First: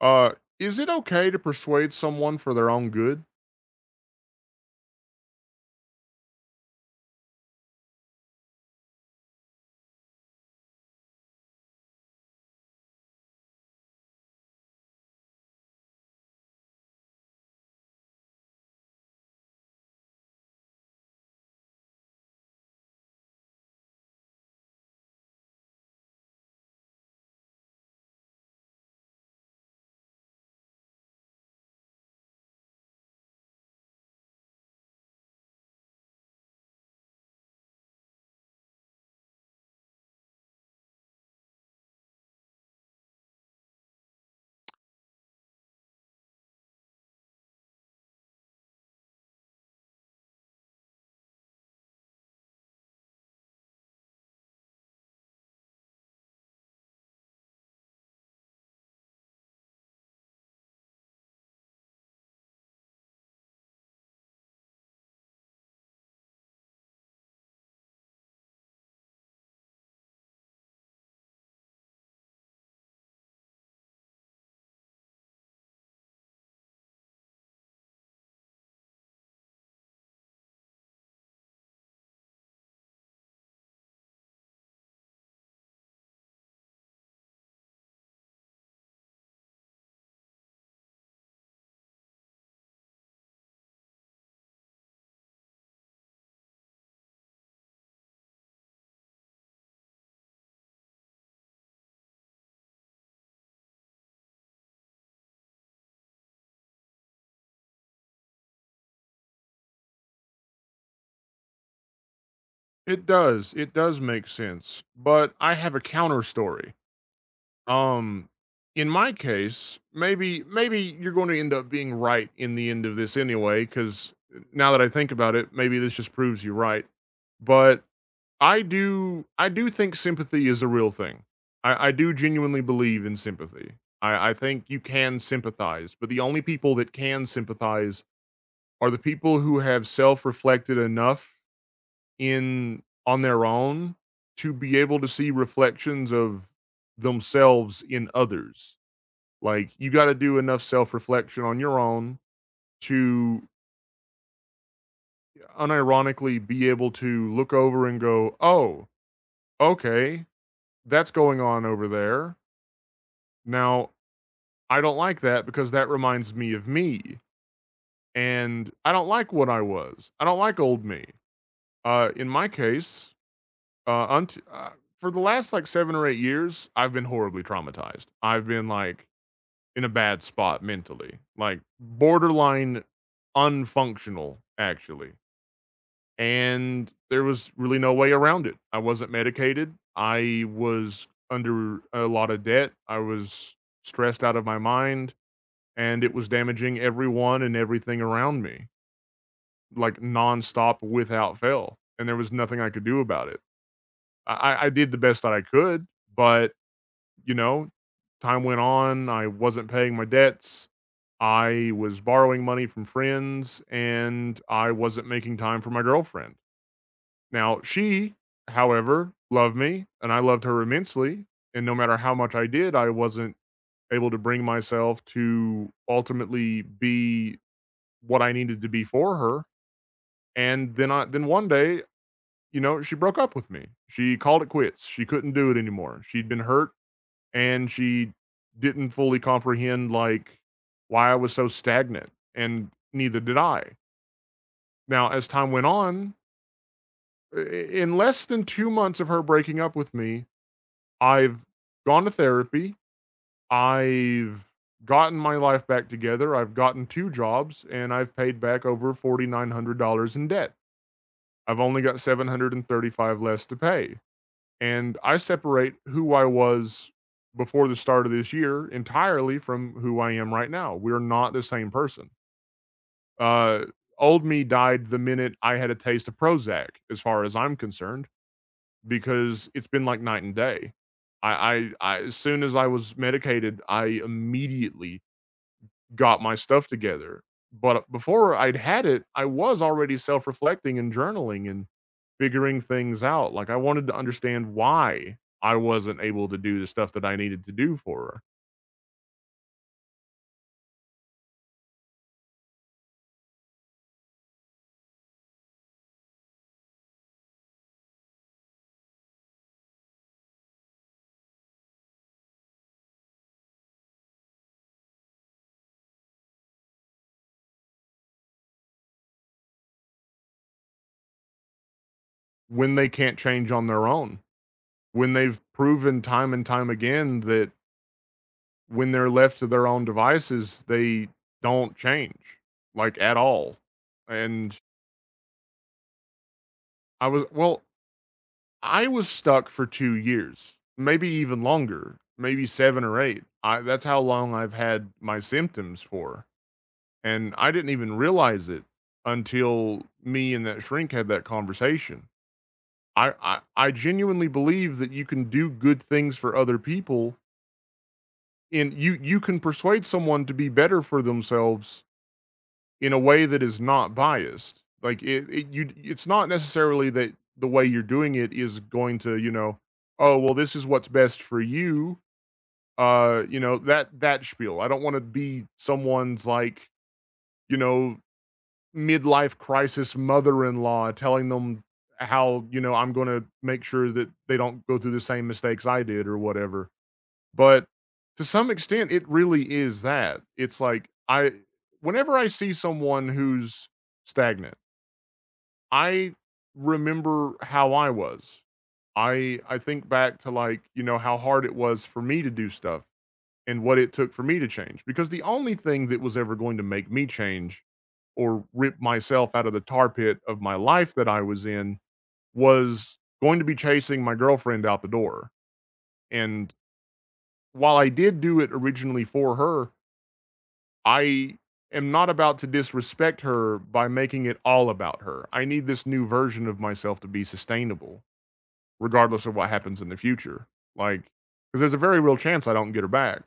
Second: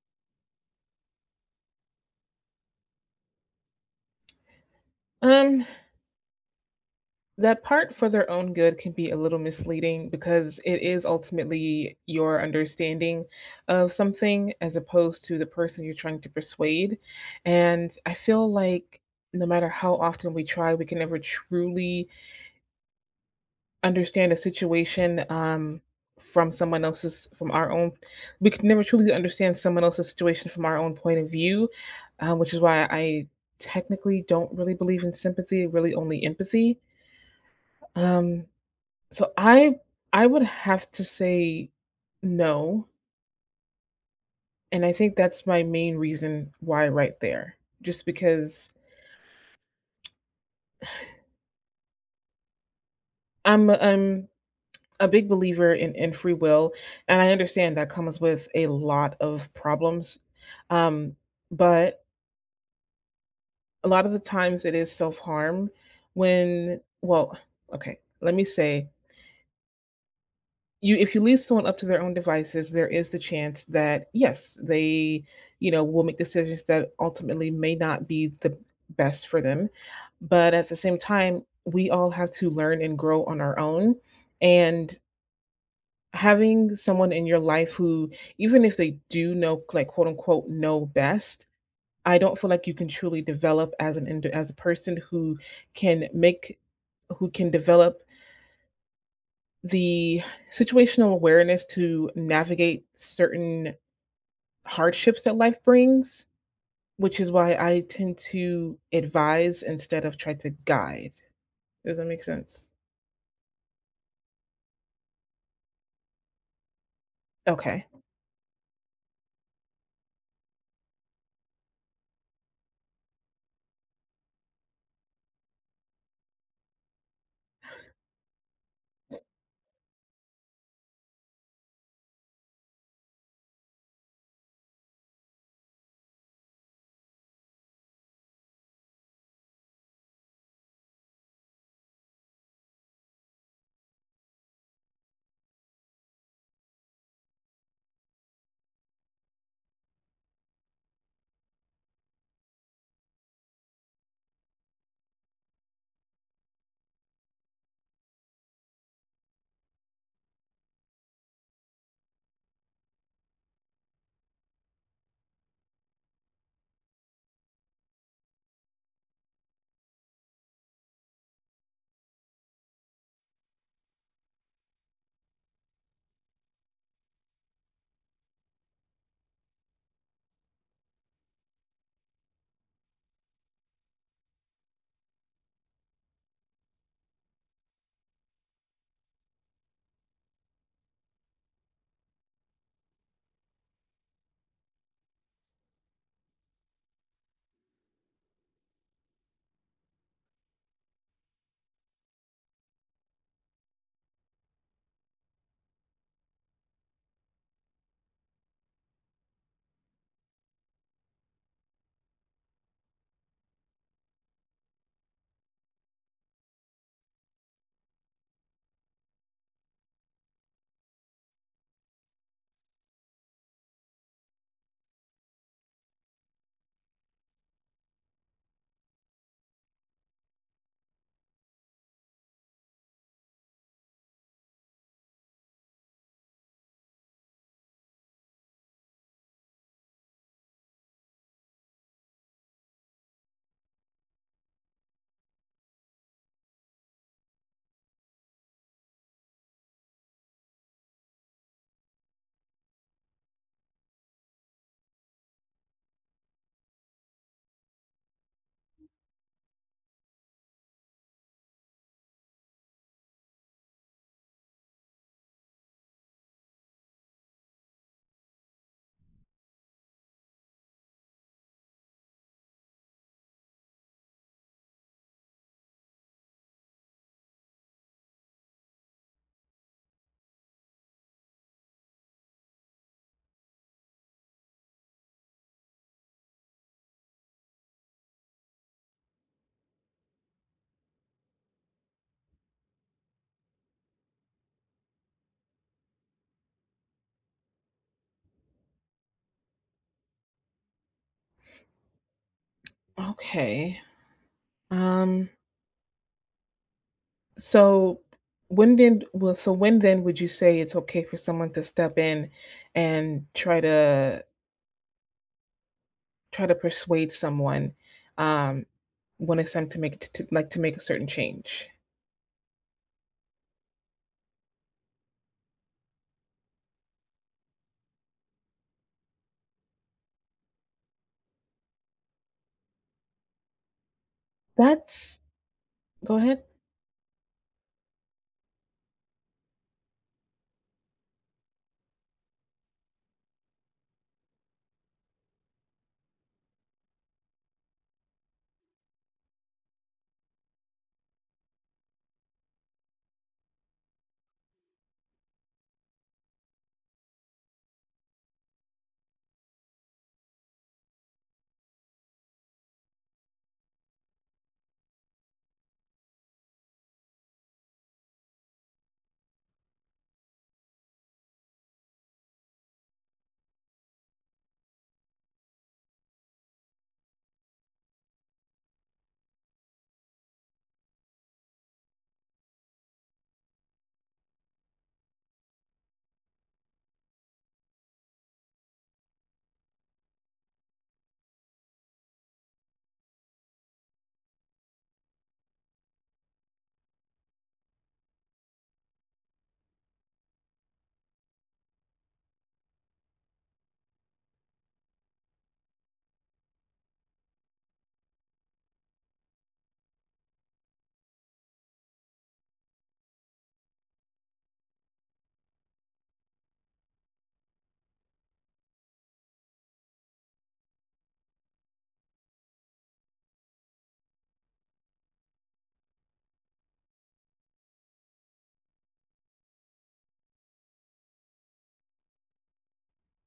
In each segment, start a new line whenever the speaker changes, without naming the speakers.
Uh, is it okay to persuade someone for their own good?
Um, that part for their own good can be a little misleading because it is ultimately your understanding of something as opposed to the person you're trying to persuade. And I feel like no matter how often we try, we can never truly understand a situation from someone else's, from our own. We can never truly understand someone else's situation from our own point of view, which is why I technically don't really believe in sympathy, really only empathy. Um, So I would have to say no, and I think that's my main reason why right there. Just because I'm a big believer in free will, and I understand that comes with a lot of problems. Um, but a lot of the times it is self-harm when, well, okay, let me say, you if you leave someone up to their own devices, there is the chance that, yes, they, you know, will make decisions that ultimately may not be the best for them. But at the same time, we all have to learn and grow on our own. And having someone in your life who, even if they do know, like quote unquote, know best, I don't feel like you can truly develop as as a person who can make who can develop the situational awareness to navigate certain hardships that life brings, which is why I tend to advise instead of try to guide. Does that make sense?
It does. It does make sense. But I have a counter story.
Okay.
Um, in my case, maybe you're going to end up being right in the end of this anyway cuz now that I think about it, maybe this just proves you right. But I do think sympathy is a real thing. I do genuinely believe in sympathy. I think you can sympathize, but the only people that can sympathize are the people who have self-reflected enough in on their own to be able to see reflections of themselves in others. Like you got to do enough self-reflection on your own to unironically be able to look over and go, "Oh, okay, that's going on over there. Now, I don't like that because that reminds me of me and I don't like what I was. I don't like old me." In my case, Uh, unt- uh, for the last like 7 or 8 years, I've been horribly traumatized. I've been like in a bad spot mentally, like borderline unfunctional, actually. And there was really no way around it. I wasn't medicated. I was under a lot of debt. I was stressed out of my mind, and it was damaging everyone and everything around me, like nonstop without fail. And there was nothing I could do about it. I did the best that I could, but you know, time went on, I wasn't paying my debts. I was borrowing money from friends and I wasn't making time for my girlfriend. Now, she, however, loved me and I loved her immensely. And no matter how much I did, I wasn't able to bring myself to ultimately be what I needed to be for her. And then one day, you know, she broke up with me. She called it quits. She couldn't do it anymore. She'd been hurt and she didn't fully comprehend like why I was so stagnant, and neither did I. Now, as time went on, in less than 2 months of her breaking up with me, I've gone to therapy. I've gotten my life back together. I've gotten two jobs, and I've paid back over $4,900 in debt. I've only got 735 less to pay. And I separate who I was before the start of this year entirely from who I am right now. We're not the same person. Uh, Old me died the minute I had a taste of Prozac, as far as I'm concerned, because it's been like night and day. I as soon as I was medicated, I immediately got my stuff together. But before I'd had it, I was already self reflecting and journaling and figuring things out. Like I wanted to understand why I wasn't able to do the stuff that I needed to do for her
Okay. Um so so when then would you say it's okay for someone to step in and try to persuade someone um when it's time like to make a certain change?
when they can't change on their own, when they've proven time and time again that when they're left to their own devices, they don't change like at all. And
That's, go ahead.
I was, well, I was stuck for 2 years, maybe even longer, maybe 7 or 8. I that's how long I've had my symptoms for, and I didn't even realize it until me and that shrink had that conversation. I genuinely believe that you can do good things for other people, and you can persuade someone to be better for themselves in a way that is not biased. Like it you it's not necessarily that the way you're doing it is going to, you know, oh, well, this is what's best for you. You know, that spiel. I don't want to be someone's like, you know, midlife crisis mother-in-law telling them how, you know, I'm going to make sure that they don't go through the same mistakes I did or whatever. But to some extent, it really is that. It's like I whenever I see someone who's stagnant, I remember how I was. I think back to like, you know, how hard it was for me to do stuff and what it took for me to change because the only thing that was ever going to make me change or rip myself out of the tar pit of my life that I was in was going to be chasing my girlfriend out the door. And while I did do it originally for her, I am not about to disrespect her by making it all about her. I need this new version of myself to be sustainable, regardless of what happens in the future. Like, because there's a very real chance I don't get her back.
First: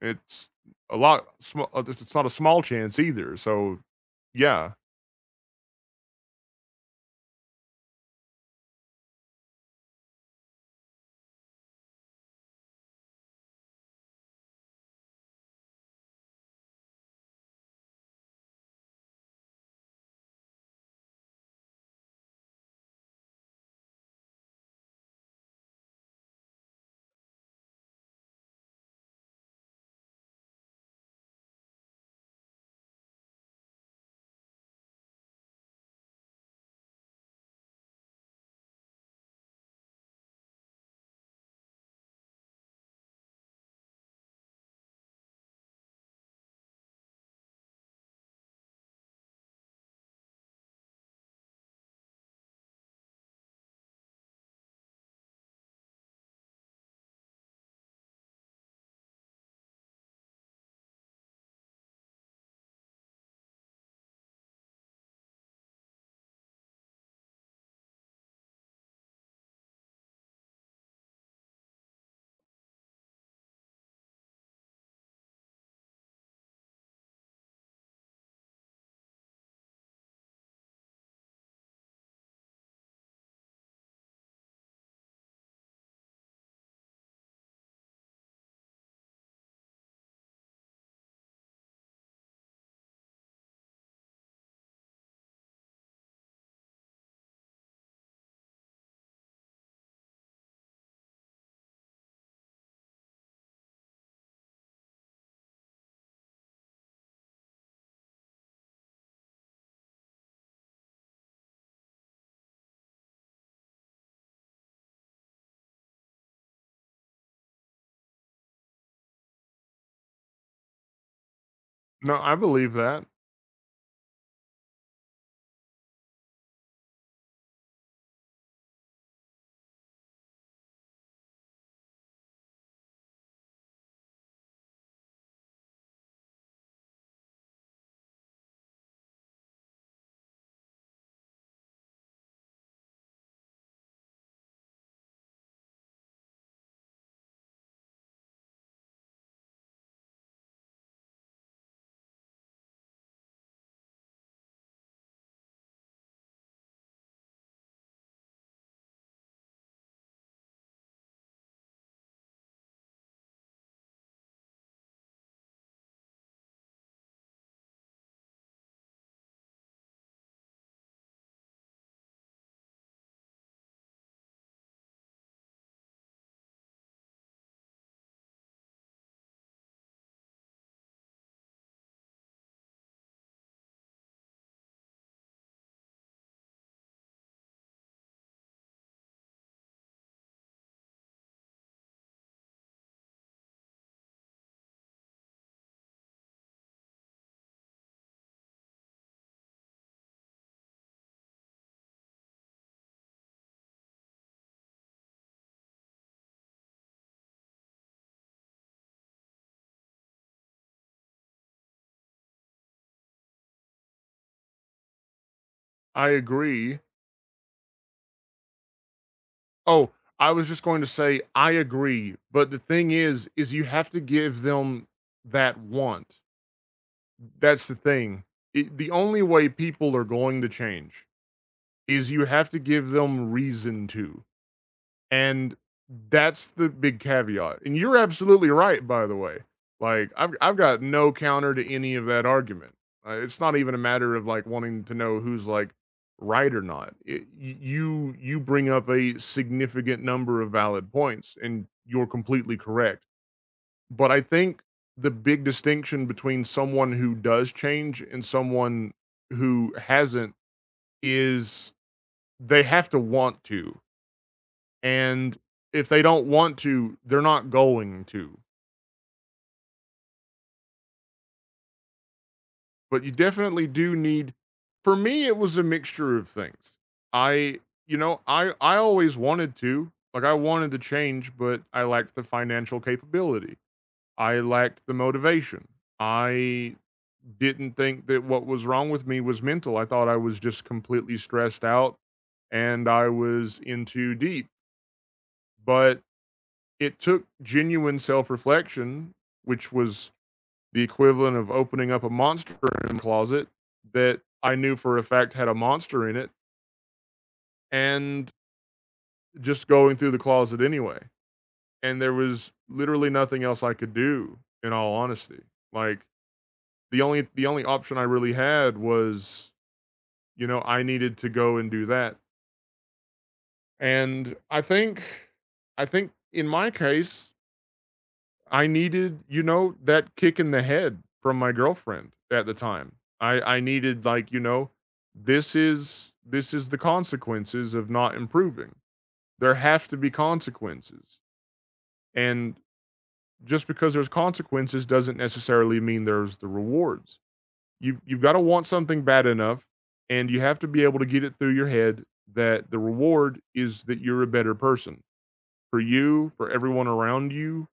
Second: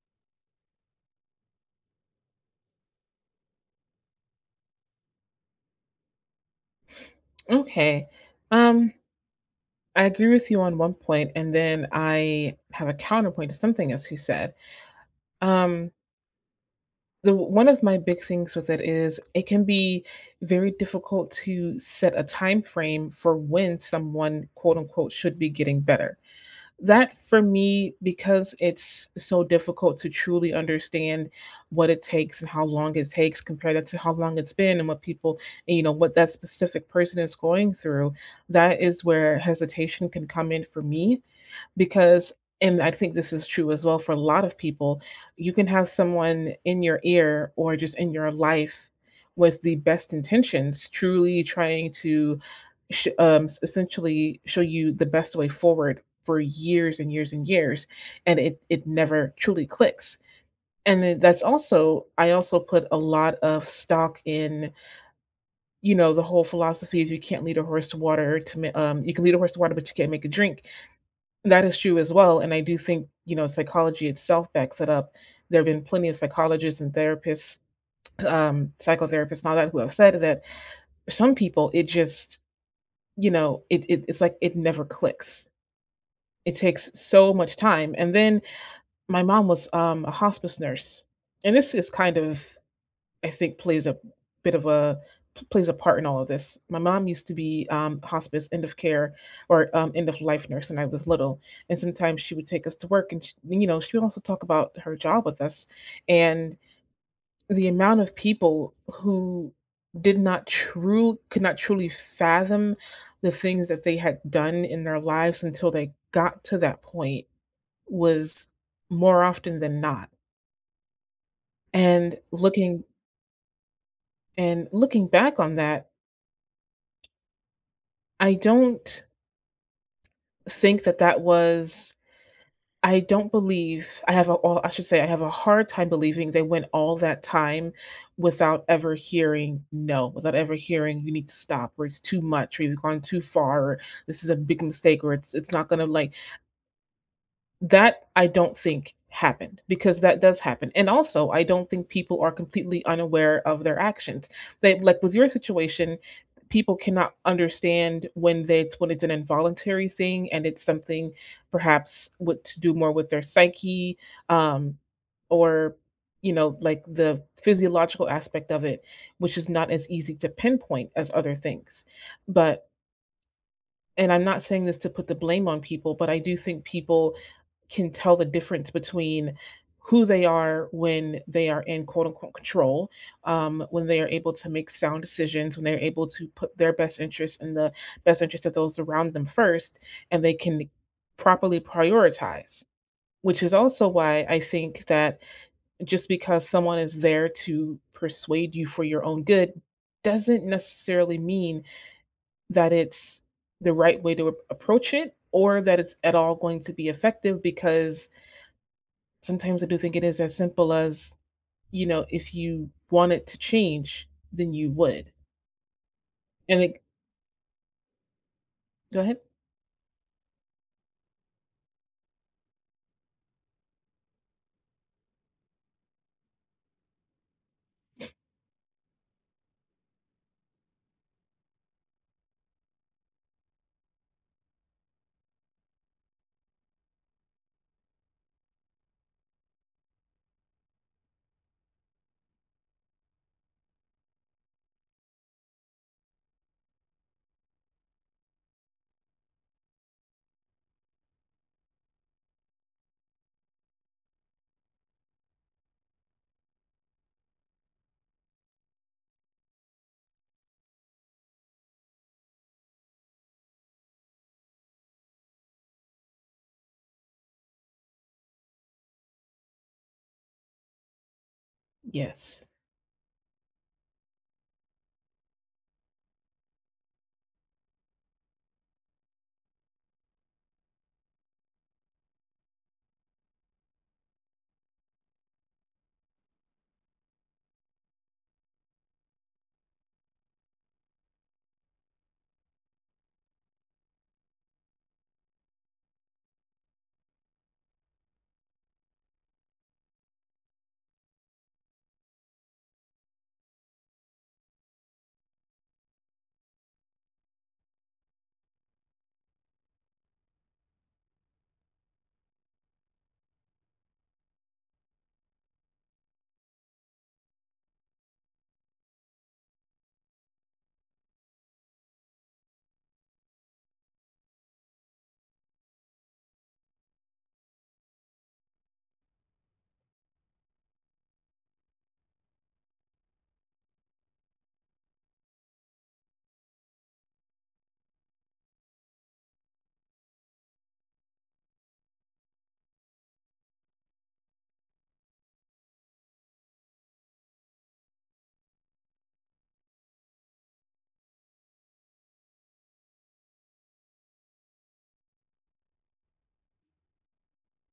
It's a lot. It's not a small chance either. So, yeah,
Okay. Um, I agree with you on one point, and then I have a counterpoint to something else you said. Um, the One of my big things with it is it can be very difficult to set a time frame for when someone quote unquote should be getting better. That, for me, because it's so difficult to truly understand what it takes and how long it takes, compare that to how long it's been and what people and, you know, what that specific person is going through, that is where hesitation can come in for me. Because, and I think this is true as well for a lot of people, you can have someone in your ear or just in your life with the best intentions, truly trying to essentially show you the best way forward for years and years and years, and it never truly clicks. And then that's also, I also put a lot of stock in, you know, the whole philosophy of you can't lead a horse to water to you can lead a horse to water, but you can't make it drink. That is true as well, and I do think, you know, psychology itself backs it up. There have been plenty of psychologists and therapists, psychotherapists and all that, who have said that some people, it just, it's like it never clicks. It takes so much time. And then my mom was, a hospice nurse, and this is kind of, I think, plays a bit of a plays a part in all of this. My mom used to be, hospice end of care, or, end of life nurse, and I was little. And sometimes she would take us to work, and she, you know, she would also talk about her job with us, and the amount of people who did not true could not truly fathom the things that they had done in their lives until they got to that point was more often than not.
no,
And
I believe
looking
that.
back on that, I don't think that that was. I don't believe I have a, all I should say, I have a hard time believing they went all that time without ever hearing no, without ever hearing you need to stop, or it's too much, or you've gone too far, or this is a big mistake, or it's not gonna, like. That I don't think happened, because that does happen. And also, I don't think people are completely unaware of their actions. They, like with your situation, people cannot understand when they, it's when it's an involuntary thing and it's something perhaps what to do more with their psyche, um or, like, the physiological aspect of it, which is not as easy to pinpoint as other things. But, and I'm not saying this to put the blame on people, but I do think people can tell the difference between who they are when they are in quote unquote control, when they are able to make sound decisions, when they're able to put their best interest and the best interest of those around them first, and they can properly prioritize. Which is also why I think that just because someone is there to persuade you for your own good doesn't necessarily mean that it's the right way to approach it, or that it's at all going to be effective, because sometimes I do think it is as simple as, you know, if you wanted to change, then you would.
I
And
agree.
it, go ahead.
Oh, I was just going to say I agree, but the thing is you have to give them that want. That's the thing. It, the only way people are going to change is you have to give them reason to. And that's the big caveat. And you're absolutely right, by the way. Like, I've got no counter to any of that argument. It's not even a matter of like wanting to know who's like right or not. It, y- you bring up a significant number of valid points, and you're completely correct. But I think the big distinction between someone who does change and someone who hasn't is they have to want to. And if they don't want to, they're not going to.
Yes.
But you definitely do need for me it was a mixture of things. I I always wanted to. Like I wanted to change, but I lacked the financial capability. I lacked the motivation. I didn't think that what was wrong with me was mental. I thought I was just completely stressed out and I was in too deep. But it took genuine self reflection, which was the equivalent of opening up a monster in a closet that I knew for a fact had a monster in it and just going through the closet anyway. And there was literally nothing else I could do in all honesty. Like the only option I really had was, you know, I needed to go and do that. And I think in my case, I needed, you know, that kick in the head from my girlfriend at the time. I needed like, you know, this is the consequences of not improving. There have to be consequences. And just because there's consequences doesn't necessarily mean there's the rewards. You've got to want something bad enough and you have to be able to get it through your head that the reward is that you're a better person for you, for everyone around you,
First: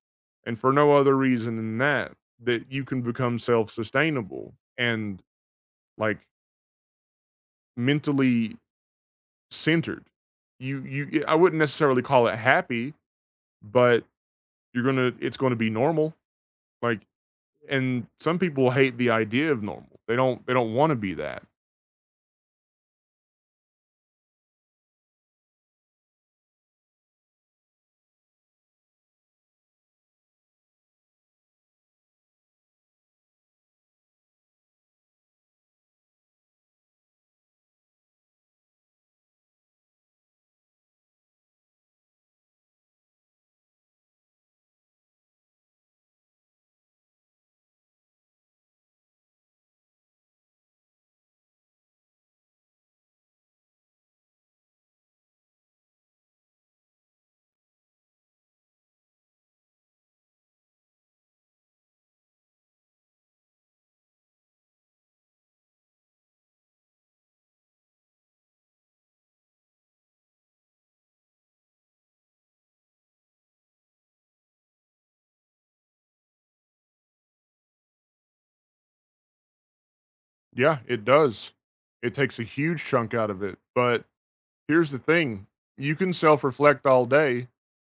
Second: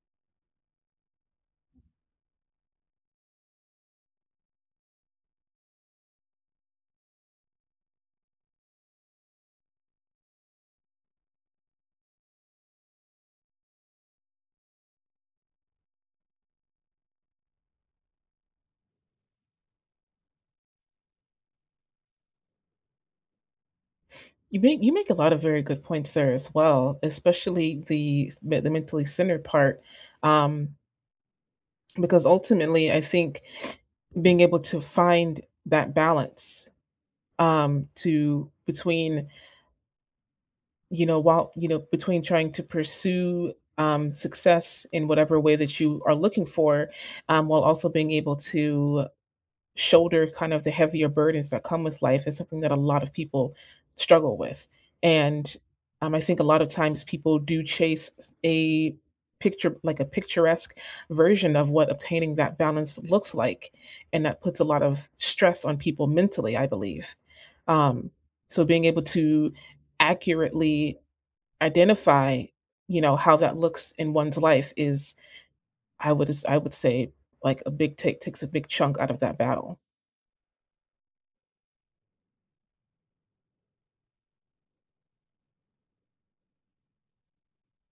and for no other reason than that, that you can become self sustainable and like mentally centered. Yeah, I wouldn't necessarily call it happy, but it's gonna be normal. Like, and some people hate the idea of normal. They don't want to be that.
You make a lot of very good points there as well, especially the mentally centered part, um, because ultimately I think being able to find that balance, to between, while, between trying to pursue, success in whatever way that you are looking for, while also being able to shoulder kind of the heavier burdens that come with life, is something that a lot of people struggle with. And, I think a lot of times people do chase a picture, like a picturesque version of what obtaining that balance looks like. And that puts a lot of stress on people mentally, I believe. Um, so being able to accurately identify, you know, how that looks in one's life is, I would say, like a big take takes a big chunk out of that battle.
Yeah, it does. It takes a huge chunk out of it. But here's the thing you can self reflect all day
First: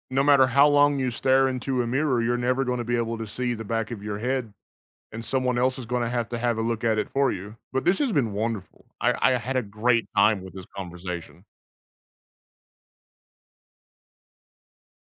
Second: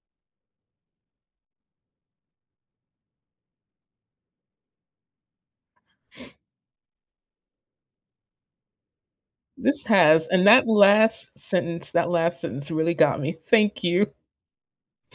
no matter how long you stare into a mirror, you're never going to be able to see the back of your head, and someone else is going to have a look at it for you. But this has been wonderful. I had a
This
great
has,
time
and
with this conversation.
that last sentence really got me. Thank you.